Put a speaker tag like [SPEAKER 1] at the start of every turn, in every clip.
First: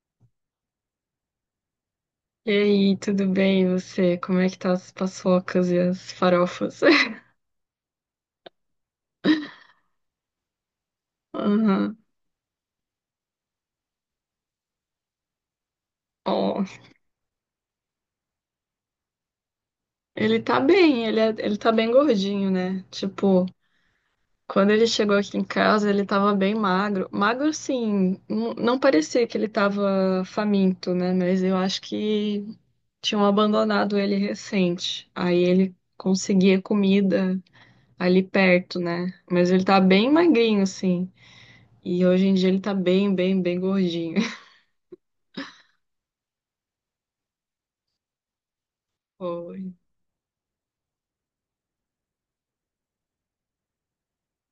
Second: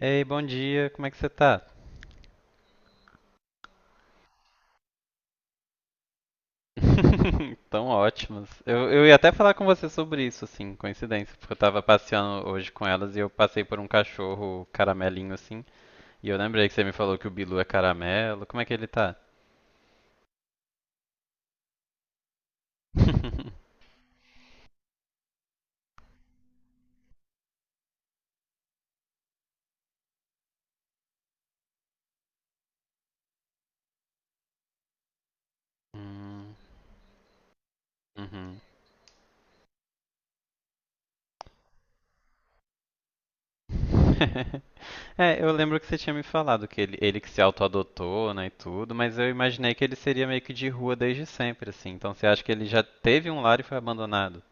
[SPEAKER 1] Ei, bom dia, como é que você tá?
[SPEAKER 2] E aí, tudo bem? E você? Como é que tá as paçocas e as farofas?
[SPEAKER 1] Tão ótimas. Eu ia até falar com você sobre isso, assim, coincidência, porque eu tava
[SPEAKER 2] Aham.
[SPEAKER 1] passeando hoje com elas e eu passei por um cachorro caramelinho, assim, e eu
[SPEAKER 2] Ó,
[SPEAKER 1] lembrei que você me falou que o Bilu é caramelo. Como é que ele tá?
[SPEAKER 2] ele tá bem, ele tá bem gordinho, né? Tipo, quando ele chegou aqui em casa, ele tava bem magro. Magro, sim, não parecia que ele tava faminto, né? Mas eu acho que tinham abandonado ele recente. Aí ele
[SPEAKER 1] Hum,
[SPEAKER 2] conseguia comida ali
[SPEAKER 1] uhum.
[SPEAKER 2] perto, né? Mas ele tá bem magrinho, sim. E hoje em dia ele tá bem, bem, bem gordinho.
[SPEAKER 1] É, eu lembro que você tinha me falado que ele que se auto-adotou, né, e tudo, mas eu
[SPEAKER 2] Pô,
[SPEAKER 1] imaginei que ele seria meio que de rua desde sempre, assim. Então você acha que ele já teve um lar e foi abandonado?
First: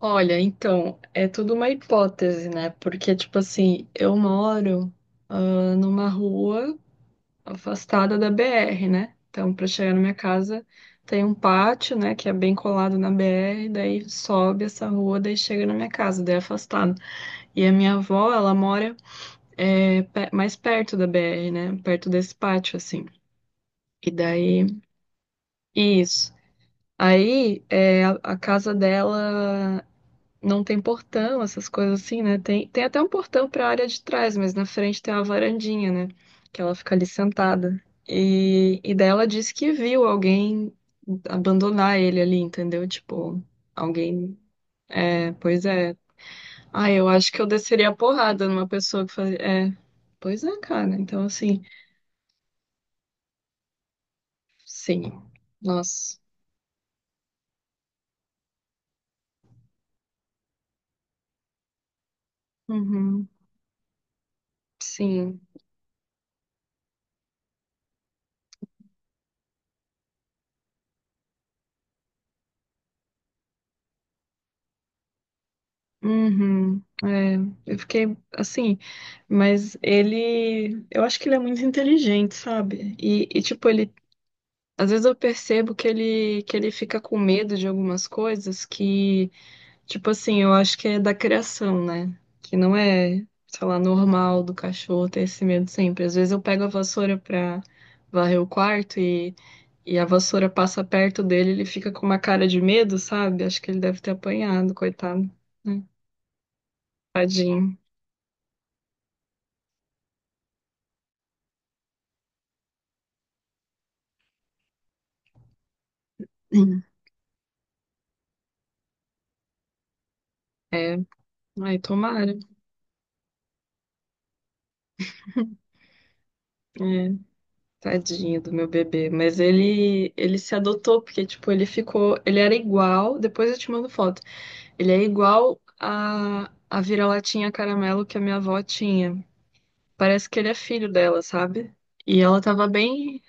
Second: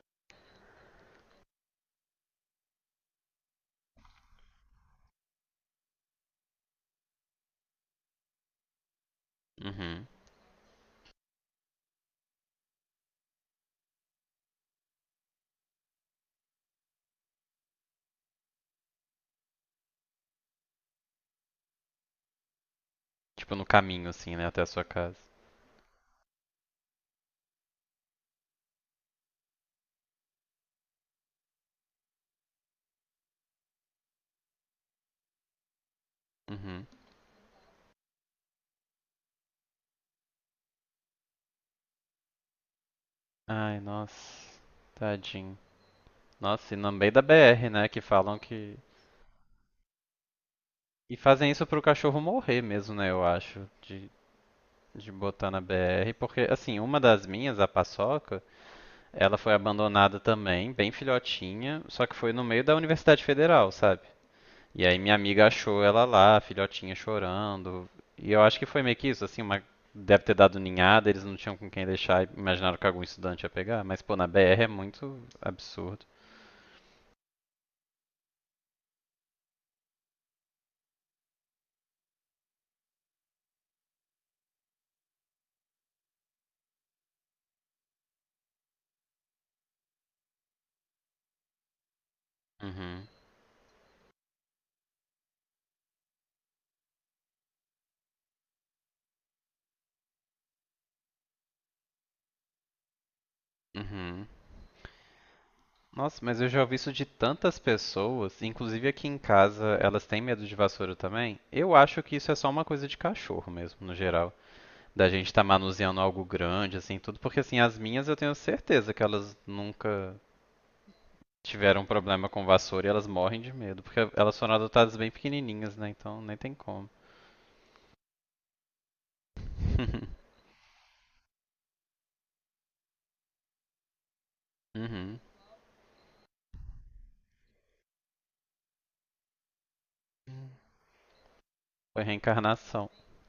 [SPEAKER 2] olha, então, é tudo uma hipótese, né? Porque, tipo assim, eu moro, numa rua afastada da BR, né? Então, para chegar na
[SPEAKER 1] Uhum.
[SPEAKER 2] minha casa, tem um pátio, né, que é bem colado na BR, daí sobe essa rua, daí chega na minha casa, daí é afastado. E a minha avó, ela mora, mais perto da BR, né? Perto desse pátio, assim.
[SPEAKER 1] Tipo, no caminho,
[SPEAKER 2] E
[SPEAKER 1] assim, né? Até a
[SPEAKER 2] daí,
[SPEAKER 1] sua casa.
[SPEAKER 2] isso. Aí, a casa dela. Não tem portão, essas coisas assim, né? Tem até um portão para a área de trás, mas na frente tem uma varandinha, né? Que ela
[SPEAKER 1] Uhum.
[SPEAKER 2] fica ali sentada. E daí ela disse que viu alguém abandonar ele ali, entendeu? Tipo,
[SPEAKER 1] Ai,
[SPEAKER 2] alguém.
[SPEAKER 1] nossa.
[SPEAKER 2] É,
[SPEAKER 1] Tadinho.
[SPEAKER 2] pois é.
[SPEAKER 1] Nossa, e
[SPEAKER 2] Ah,
[SPEAKER 1] no
[SPEAKER 2] eu
[SPEAKER 1] meio da
[SPEAKER 2] acho que eu
[SPEAKER 1] BR,
[SPEAKER 2] desceria
[SPEAKER 1] né?
[SPEAKER 2] a
[SPEAKER 1] Que falam
[SPEAKER 2] porrada numa
[SPEAKER 1] que.
[SPEAKER 2] pessoa que fazia. É, pois é, cara.
[SPEAKER 1] E
[SPEAKER 2] Então,
[SPEAKER 1] fazem
[SPEAKER 2] assim,
[SPEAKER 1] isso pro cachorro morrer mesmo, né? Eu acho. De
[SPEAKER 2] sim.
[SPEAKER 1] botar na BR.
[SPEAKER 2] Nossa.
[SPEAKER 1] Porque, assim, uma das minhas, a Paçoca, ela foi abandonada também, bem filhotinha. Só que foi no meio da Universidade
[SPEAKER 2] Uhum.
[SPEAKER 1] Federal, sabe? E aí minha
[SPEAKER 2] Sim.
[SPEAKER 1] amiga achou ela lá, a filhotinha chorando. E eu acho que foi meio que isso, assim, uma deve ter dado ninhada, eles não tinham com quem deixar e imaginaram que algum estudante ia pegar. Mas, pô, na BR é muito absurdo.
[SPEAKER 2] Uhum, é, eu fiquei assim, mas ele, eu acho que ele é muito inteligente, sabe? E, tipo, ele, às vezes eu percebo que ele fica com medo de algumas coisas que, tipo assim, eu acho que é da criação, né? Que não
[SPEAKER 1] Uhum,
[SPEAKER 2] é, sei lá, normal do cachorro ter esse medo sempre. Às vezes eu pego a vassoura pra varrer o quarto e a vassoura passa perto dele, ele fica com uma cara de medo, sabe? Acho que ele deve ter
[SPEAKER 1] uhum.
[SPEAKER 2] apanhado, coitado, né?
[SPEAKER 1] Nossa, mas eu já ouvi isso de tantas
[SPEAKER 2] Tadinho.
[SPEAKER 1] pessoas, inclusive aqui em casa, elas têm medo de vassoura também. Eu acho que isso é só uma coisa de cachorro mesmo, no geral. Da gente estar manuseando algo grande,
[SPEAKER 2] Sim.
[SPEAKER 1] assim, tudo, porque assim, as minhas eu tenho certeza que elas nunca
[SPEAKER 2] É, ai,
[SPEAKER 1] tiveram um problema
[SPEAKER 2] tomara.
[SPEAKER 1] com vassoura e elas morrem de medo, porque elas foram adotadas bem pequenininhas, né? Então nem tem como.
[SPEAKER 2] É, tadinho do meu bebê. Mas ele se adotou, porque, tipo, ele ficou. Ele era igual. Depois eu te mando foto. Ele é
[SPEAKER 1] Uhum.
[SPEAKER 2] igual a vira-latinha caramelo que a minha avó tinha. Parece que ele é filho dela, sabe?
[SPEAKER 1] Foi
[SPEAKER 2] E ela tava
[SPEAKER 1] reencarnação.
[SPEAKER 2] bem.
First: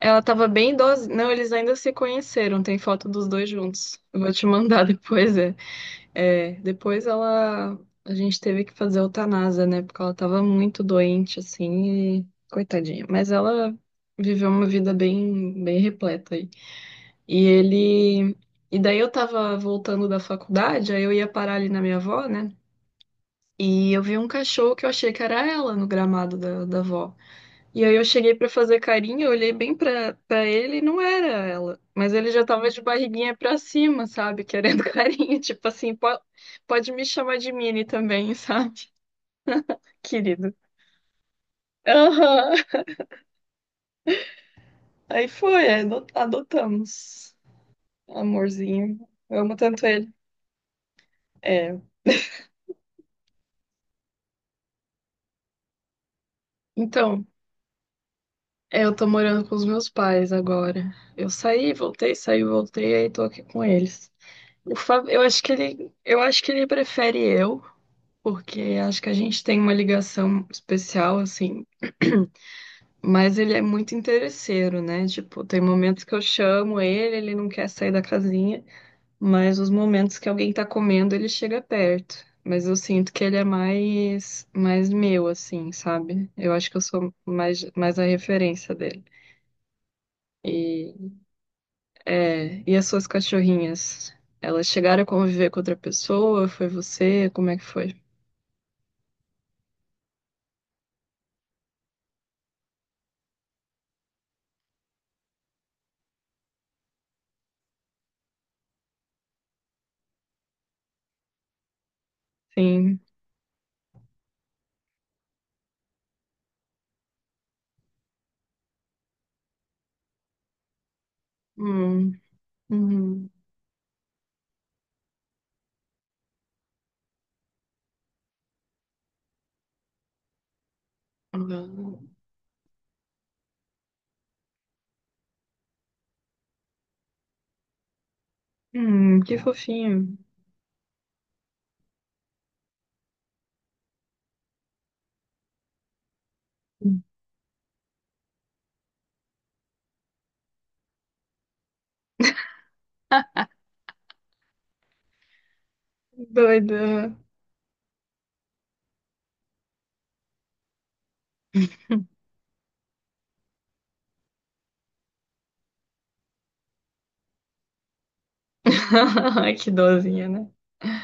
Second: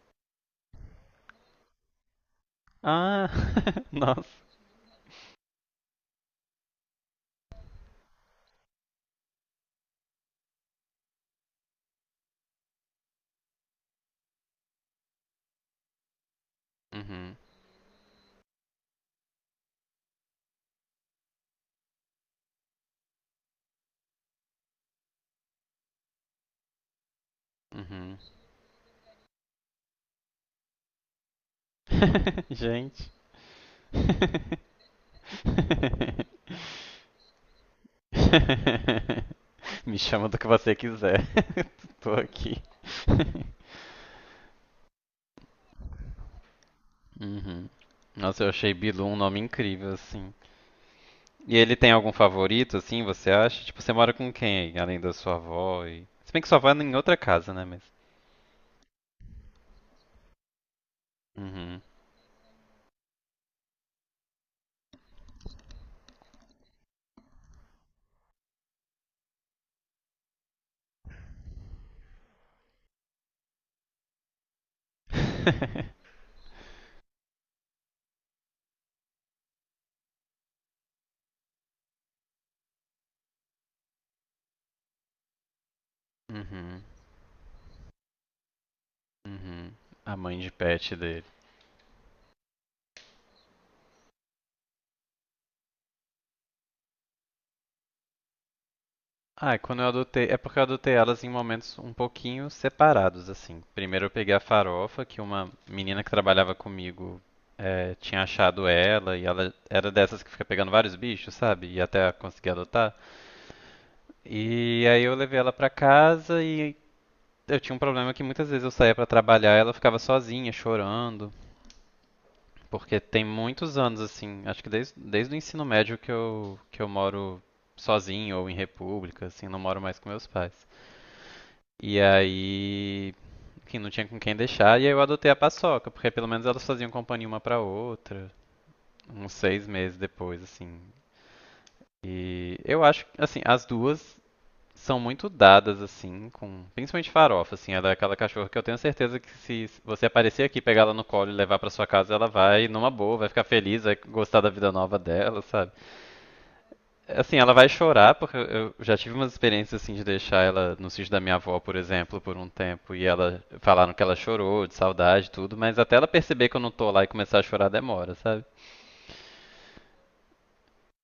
[SPEAKER 2] Ela tava bem idosa. Não, eles ainda se conheceram. Tem foto
[SPEAKER 1] Ah,
[SPEAKER 2] dos dois juntos. Eu
[SPEAKER 1] nossa.
[SPEAKER 2] vou te mandar depois, é. É, depois ela, a gente teve que fazer eutanásia, né? Porque ela tava muito doente, assim, e coitadinha. Mas ela viveu uma vida bem, bem repleta aí.
[SPEAKER 1] Uhum.
[SPEAKER 2] E ele, e daí eu tava voltando da faculdade, aí eu ia parar ali na minha avó, né? E eu vi um cachorro que eu achei que era ela no gramado da avó. E aí eu
[SPEAKER 1] Uhum.
[SPEAKER 2] cheguei pra fazer carinho, eu olhei bem pra ele e não era ela. Mas ele já tava de
[SPEAKER 1] Gente.
[SPEAKER 2] barriguinha pra cima, sabe? Querendo carinho. Tipo assim, pode, pode me chamar de Mini também, sabe?
[SPEAKER 1] Me chama do que
[SPEAKER 2] Querido.
[SPEAKER 1] você quiser. Tô
[SPEAKER 2] Aham.
[SPEAKER 1] aqui.
[SPEAKER 2] Aí foi, adotamos.
[SPEAKER 1] Uhum. Nossa, eu achei
[SPEAKER 2] Amorzinho.
[SPEAKER 1] Bilu um nome
[SPEAKER 2] Eu amo tanto
[SPEAKER 1] incrível,
[SPEAKER 2] ele.
[SPEAKER 1] assim. E ele
[SPEAKER 2] É.
[SPEAKER 1] tem algum favorito, assim, você acha? Tipo, você mora com quem aí, além da sua avó e Se bem que sua avó é em outra
[SPEAKER 2] Então,
[SPEAKER 1] casa, né, mas
[SPEAKER 2] eu tô morando com os meus pais agora. Eu
[SPEAKER 1] Uhum.
[SPEAKER 2] saí, voltei, aí tô aqui com eles. O Fábio, eu acho que ele prefere eu. Porque acho que a gente tem uma ligação especial, assim. Mas ele é muito interesseiro, né? Tipo, tem momentos que eu chamo ele, ele não quer sair da casinha, mas os momentos que alguém tá comendo, ele chega perto. Mas eu sinto que ele é mais meu, assim, sabe? Eu acho que eu
[SPEAKER 1] uhum.
[SPEAKER 2] sou mais a referência dele.
[SPEAKER 1] Uhum. A mãe de
[SPEAKER 2] E,
[SPEAKER 1] pet dele.
[SPEAKER 2] e as suas cachorrinhas? Elas chegaram a conviver com outra pessoa? Foi você? Como é que foi?
[SPEAKER 1] Ah, quando eu adotei É porque eu adotei elas em momentos um pouquinho separados, assim. Primeiro eu peguei a farofa, que uma menina que trabalhava comigo é, tinha achado ela e ela era dessas que fica pegando vários bichos, sabe? E até conseguir adotar.
[SPEAKER 2] Sim.
[SPEAKER 1] E aí eu levei ela pra casa e eu tinha um problema que muitas vezes eu saía pra trabalhar e ela ficava sozinha, chorando.
[SPEAKER 2] Hum,
[SPEAKER 1] Porque tem
[SPEAKER 2] uhum.
[SPEAKER 1] muitos anos, assim, acho que desde o ensino médio que eu moro sozinho ou em república, assim, não moro mais com meus pais. E
[SPEAKER 2] Hum,
[SPEAKER 1] aí, enfim, não tinha com quem deixar, e aí eu adotei a paçoca, porque pelo menos elas faziam companhia uma pra outra, uns
[SPEAKER 2] que
[SPEAKER 1] 6 meses
[SPEAKER 2] fofinho.
[SPEAKER 1] depois, assim. E eu acho, assim, as duas são muito dadas, assim, com. Principalmente farofa, assim, ela é aquela cachorra que eu tenho certeza que se você aparecer aqui, pegar ela no colo e levar pra sua casa, ela vai numa boa, vai ficar feliz, vai gostar da vida nova dela, sabe?
[SPEAKER 2] Doida.
[SPEAKER 1] Assim, ela vai chorar, porque eu já tive umas experiências assim de deixar ela no sítio da minha avó, por exemplo, por um tempo, e ela falaram que ela chorou de saudade e tudo, mas até ela perceber que eu não tô lá e começar a chorar demora, sabe?
[SPEAKER 2] Ai, que dozinha, né?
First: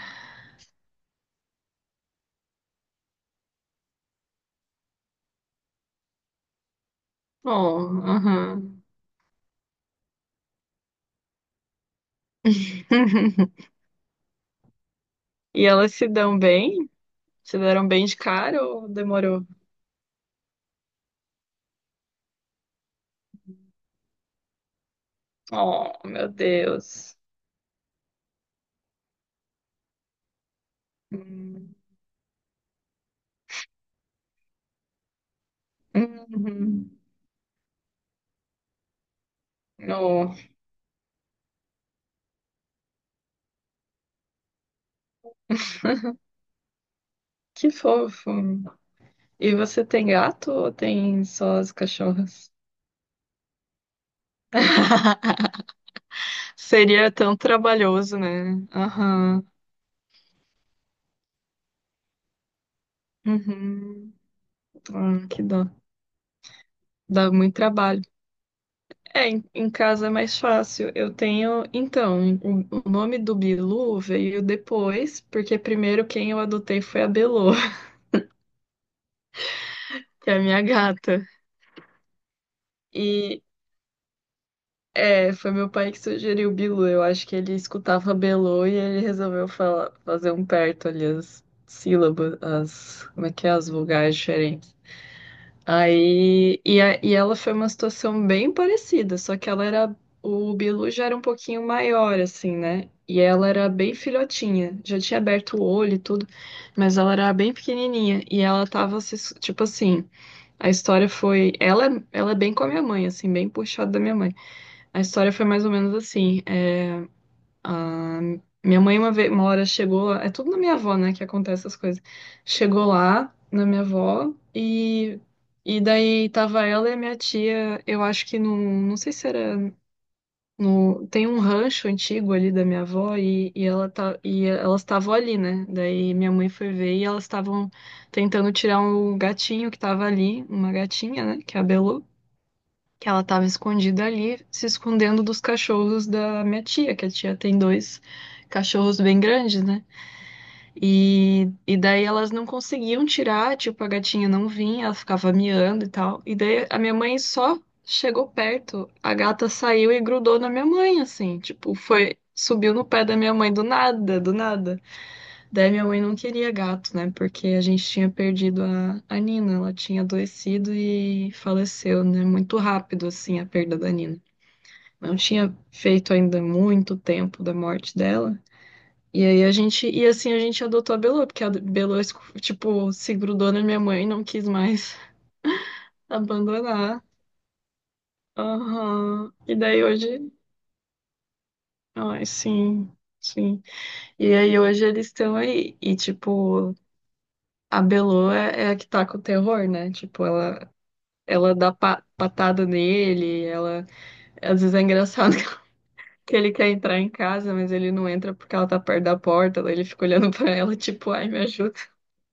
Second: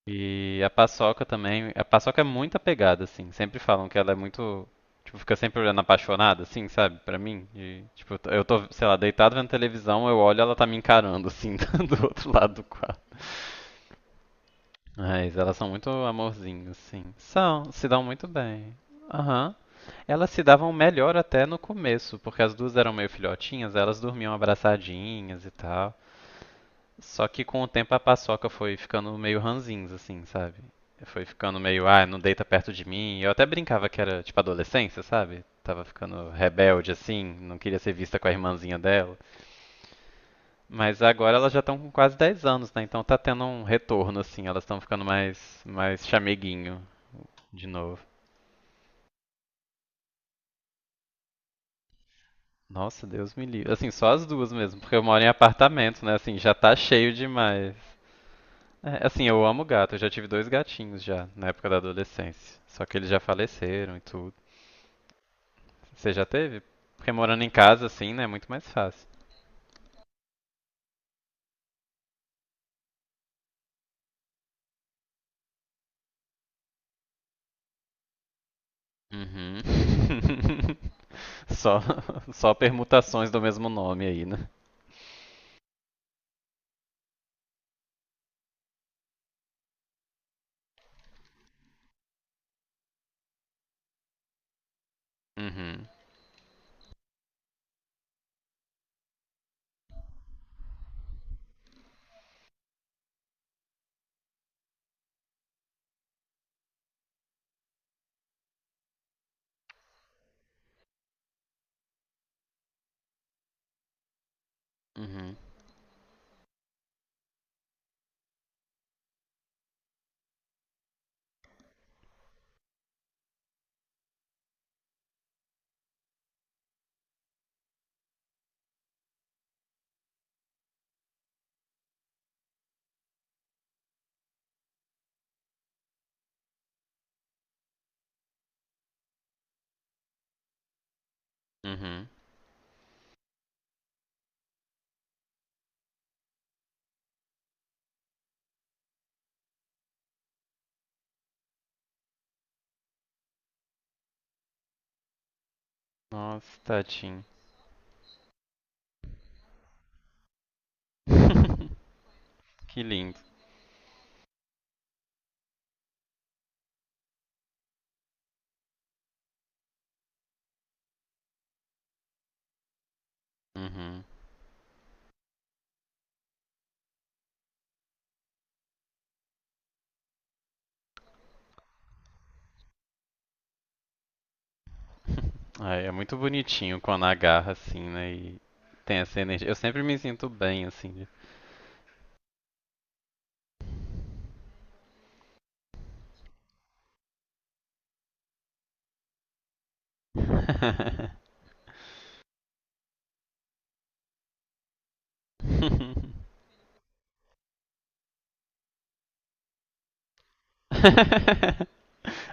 [SPEAKER 1] E a paçoca também. A paçoca é muito apegada, assim. Sempre falam que ela é muito. Tipo, fica sempre olhando apaixonada, assim, sabe? Pra mim. E,
[SPEAKER 2] Oh,
[SPEAKER 1] tipo, eu tô,
[SPEAKER 2] aham.
[SPEAKER 1] sei lá, deitado vendo televisão, eu olho e ela tá me encarando, assim, do outro lado do quarto. Mas elas
[SPEAKER 2] E
[SPEAKER 1] são muito
[SPEAKER 2] elas se dão
[SPEAKER 1] amorzinhos,
[SPEAKER 2] bem?
[SPEAKER 1] assim.
[SPEAKER 2] Se
[SPEAKER 1] São, se
[SPEAKER 2] deram
[SPEAKER 1] dão
[SPEAKER 2] bem de
[SPEAKER 1] muito
[SPEAKER 2] cara
[SPEAKER 1] bem.
[SPEAKER 2] ou demorou?
[SPEAKER 1] Aham. Elas se davam melhor até no começo, porque as duas eram meio filhotinhas, elas dormiam abraçadinhas e
[SPEAKER 2] Oh,
[SPEAKER 1] tal.
[SPEAKER 2] meu Deus.
[SPEAKER 1] Só que com o tempo a paçoca foi ficando meio ranzinza, assim, sabe? Foi ficando
[SPEAKER 2] Hum.
[SPEAKER 1] meio, ah, não deita perto de mim. Eu até brincava que era tipo adolescência, sabe? Tava ficando rebelde,
[SPEAKER 2] Uhum.
[SPEAKER 1] assim, não queria ser vista com a irmãzinha dela.
[SPEAKER 2] Oh,
[SPEAKER 1] Mas agora elas já estão com quase 10 anos, né? Então tá tendo um retorno, assim, elas estão ficando mais chameguinho de
[SPEAKER 2] que
[SPEAKER 1] novo.
[SPEAKER 2] fofo. E você tem gato ou tem só as cachorras?
[SPEAKER 1] Nossa, Deus me livre. Assim, só as duas mesmo, porque eu moro em apartamento, né? Assim, já tá
[SPEAKER 2] Seria
[SPEAKER 1] cheio
[SPEAKER 2] tão
[SPEAKER 1] demais.
[SPEAKER 2] trabalhoso, né?
[SPEAKER 1] É, assim, eu
[SPEAKER 2] Aham.
[SPEAKER 1] amo gato. Eu já tive dois gatinhos já, na época da adolescência. Só que eles já faleceram e
[SPEAKER 2] Uhum.
[SPEAKER 1] tudo.
[SPEAKER 2] Ah, que dó.
[SPEAKER 1] Você já teve? Porque
[SPEAKER 2] Dá
[SPEAKER 1] morando em
[SPEAKER 2] muito
[SPEAKER 1] casa,
[SPEAKER 2] trabalho.
[SPEAKER 1] assim, né, é muito mais fácil.
[SPEAKER 2] É, em casa é mais fácil. Eu tenho. Então, o nome do Bilu veio depois, porque primeiro quem eu adotei foi a Belô,
[SPEAKER 1] Uhum.
[SPEAKER 2] que é a minha gata.
[SPEAKER 1] Só, só permutações do
[SPEAKER 2] E
[SPEAKER 1] mesmo nome aí, né?
[SPEAKER 2] foi meu pai que sugeriu o Bilu. Eu acho que ele escutava Belô e ele resolveu falar, fazer um perto ali as sílabas, as, como é que é, as vogais diferentes.
[SPEAKER 1] Uhum.
[SPEAKER 2] Aí, e ela foi uma situação bem parecida, só que ela era, o Bilu já era um pouquinho maior, assim, né? E ela era bem filhotinha, já tinha aberto o olho e tudo, mas ela era bem pequenininha, e ela tava, se su- tipo assim, a história foi, ela, ela é bem com a minha mãe, assim, bem puxada da minha mãe. A história
[SPEAKER 1] Uhum.
[SPEAKER 2] foi mais ou menos assim, ah, minha mãe uma vez, uma hora chegou, é tudo na minha avó, né, que acontece essas coisas. Chegou lá na minha avó e daí tava ela e a minha tia, eu acho que no, não sei se era no, tem um rancho antigo ali da minha avó e elas estavam ali, né? Daí minha mãe foi ver e elas estavam tentando tirar um gatinho que tava ali, uma gatinha, né, que é a Belu
[SPEAKER 1] Uhum.
[SPEAKER 2] que ela estava escondida ali, se escondendo dos cachorros da minha tia, que a tia tem dois cachorros bem grandes, né? E daí elas não conseguiam tirar, tipo, a gatinha não vinha, ela ficava miando e tal. E
[SPEAKER 1] Nossa,
[SPEAKER 2] daí a minha mãe
[SPEAKER 1] tadinho.
[SPEAKER 2] só chegou perto, a gata saiu e grudou na minha mãe, assim, tipo, foi, subiu
[SPEAKER 1] Que
[SPEAKER 2] no pé da
[SPEAKER 1] lindo.
[SPEAKER 2] minha mãe do nada, do nada. Daí minha mãe não queria gato, né? Porque a gente tinha perdido a Nina, ela tinha adoecido e faleceu, né? Muito rápido, assim, a perda da
[SPEAKER 1] Uhum.
[SPEAKER 2] Nina. Não tinha feito ainda muito tempo da morte dela. E aí a gente, e assim a gente adotou a Belô, porque a Belô, tipo, se grudou na minha mãe e não quis mais
[SPEAKER 1] Ai, é muito bonitinho
[SPEAKER 2] abandonar.
[SPEAKER 1] quando agarra assim, né? E tem essa
[SPEAKER 2] Aham.
[SPEAKER 1] energia. Eu
[SPEAKER 2] E
[SPEAKER 1] sempre
[SPEAKER 2] daí
[SPEAKER 1] me sinto
[SPEAKER 2] hoje,
[SPEAKER 1] bem assim. De-
[SPEAKER 2] ai, sim, sim. E aí hoje eles estão aí. E tipo, a Belô é a que tá com o terror, né? Tipo, ela dá patada nele, ela. Às vezes é engraçado que ele quer entrar em casa, mas ele não entra porque ela tá perto da porta, daí ele fica olhando pra ela, tipo, ai, me ajuda.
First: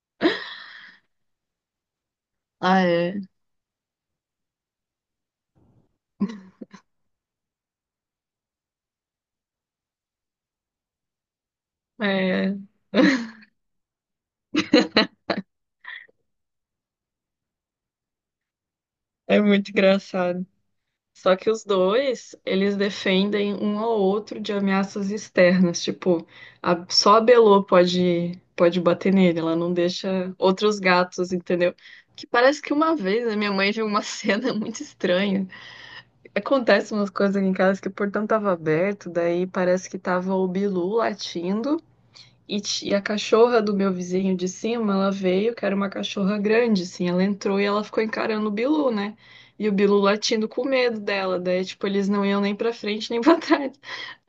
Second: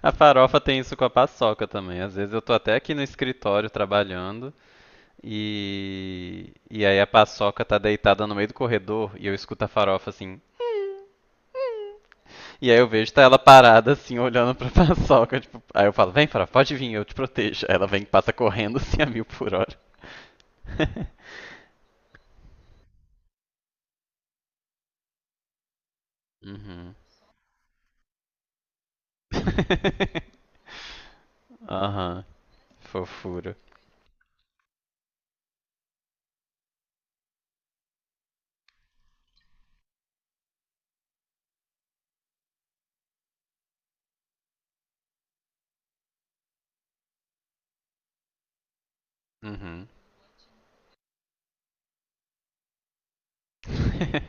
[SPEAKER 1] A farofa tem isso com a paçoca também. Às vezes eu tô até
[SPEAKER 2] Ah,
[SPEAKER 1] aqui no
[SPEAKER 2] é.
[SPEAKER 1] escritório trabalhando e aí a paçoca tá deitada no meio do corredor e eu escuto a farofa assim.
[SPEAKER 2] É,
[SPEAKER 1] E aí eu vejo tá ela parada assim olhando pra paçoca, tipo, aí eu falo: "Vem, farofa, pode vir, eu te protejo". Aí ela vem e passa correndo assim a mil
[SPEAKER 2] é
[SPEAKER 1] por
[SPEAKER 2] muito
[SPEAKER 1] hora.
[SPEAKER 2] engraçado. Só que os dois, eles defendem um ao outro de ameaças externas, tipo,
[SPEAKER 1] Uhum.
[SPEAKER 2] só a Belô pode bater nele, ela não deixa outros gatos, entendeu?
[SPEAKER 1] Aham,
[SPEAKER 2] Que parece que uma
[SPEAKER 1] fofo.
[SPEAKER 2] vez a minha mãe viu uma cena muito estranha. Acontece umas coisas aqui em casa que o portão tava aberto, daí parece que tava o Bilu latindo e a cachorra do meu vizinho de cima, ela veio, que era uma cachorra grande, assim, ela entrou e ela ficou encarando o Bilu, né? E o
[SPEAKER 1] Uhum.
[SPEAKER 2] Bilu latindo com medo dela, daí, tipo, eles não iam nem pra frente nem pra trás.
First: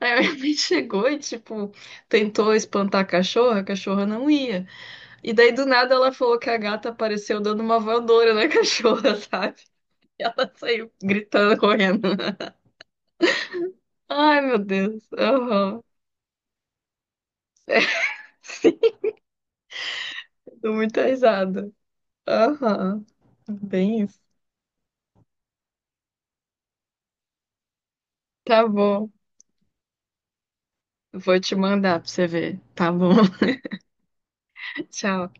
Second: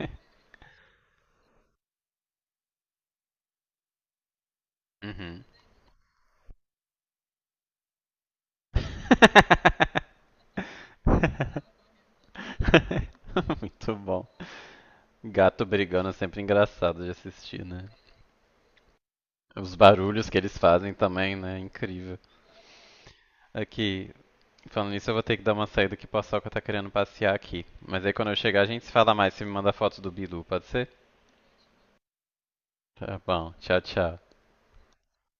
[SPEAKER 2] Aí a minha mãe chegou e, tipo, tentou espantar a cachorra não ia. E
[SPEAKER 1] Uhum.
[SPEAKER 2] daí, do nada, ela falou que a gata apareceu dando uma voadora na cachorra, sabe? Ela saiu gritando, correndo.
[SPEAKER 1] Muito bom.
[SPEAKER 2] Ai, meu Deus.
[SPEAKER 1] Gato
[SPEAKER 2] Aham.
[SPEAKER 1] brigando é sempre engraçado de assistir, né?
[SPEAKER 2] Sim,
[SPEAKER 1] Os barulhos que eles
[SPEAKER 2] dou
[SPEAKER 1] fazem
[SPEAKER 2] muita
[SPEAKER 1] também, né? É
[SPEAKER 2] risada.
[SPEAKER 1] incrível.
[SPEAKER 2] Aham. Bem
[SPEAKER 1] Aqui,
[SPEAKER 2] isso.
[SPEAKER 1] falando nisso, eu vou ter que dar uma saída que o Paçoca tá querendo passear aqui. Mas aí quando eu chegar, a
[SPEAKER 2] Tá
[SPEAKER 1] gente se
[SPEAKER 2] bom.
[SPEAKER 1] fala mais. Se me manda foto do Bilu, pode ser?
[SPEAKER 2] Vou te mandar pra você ver. Tá bom.
[SPEAKER 1] Tá bom. Tchau, tchau.
[SPEAKER 2] Tchau.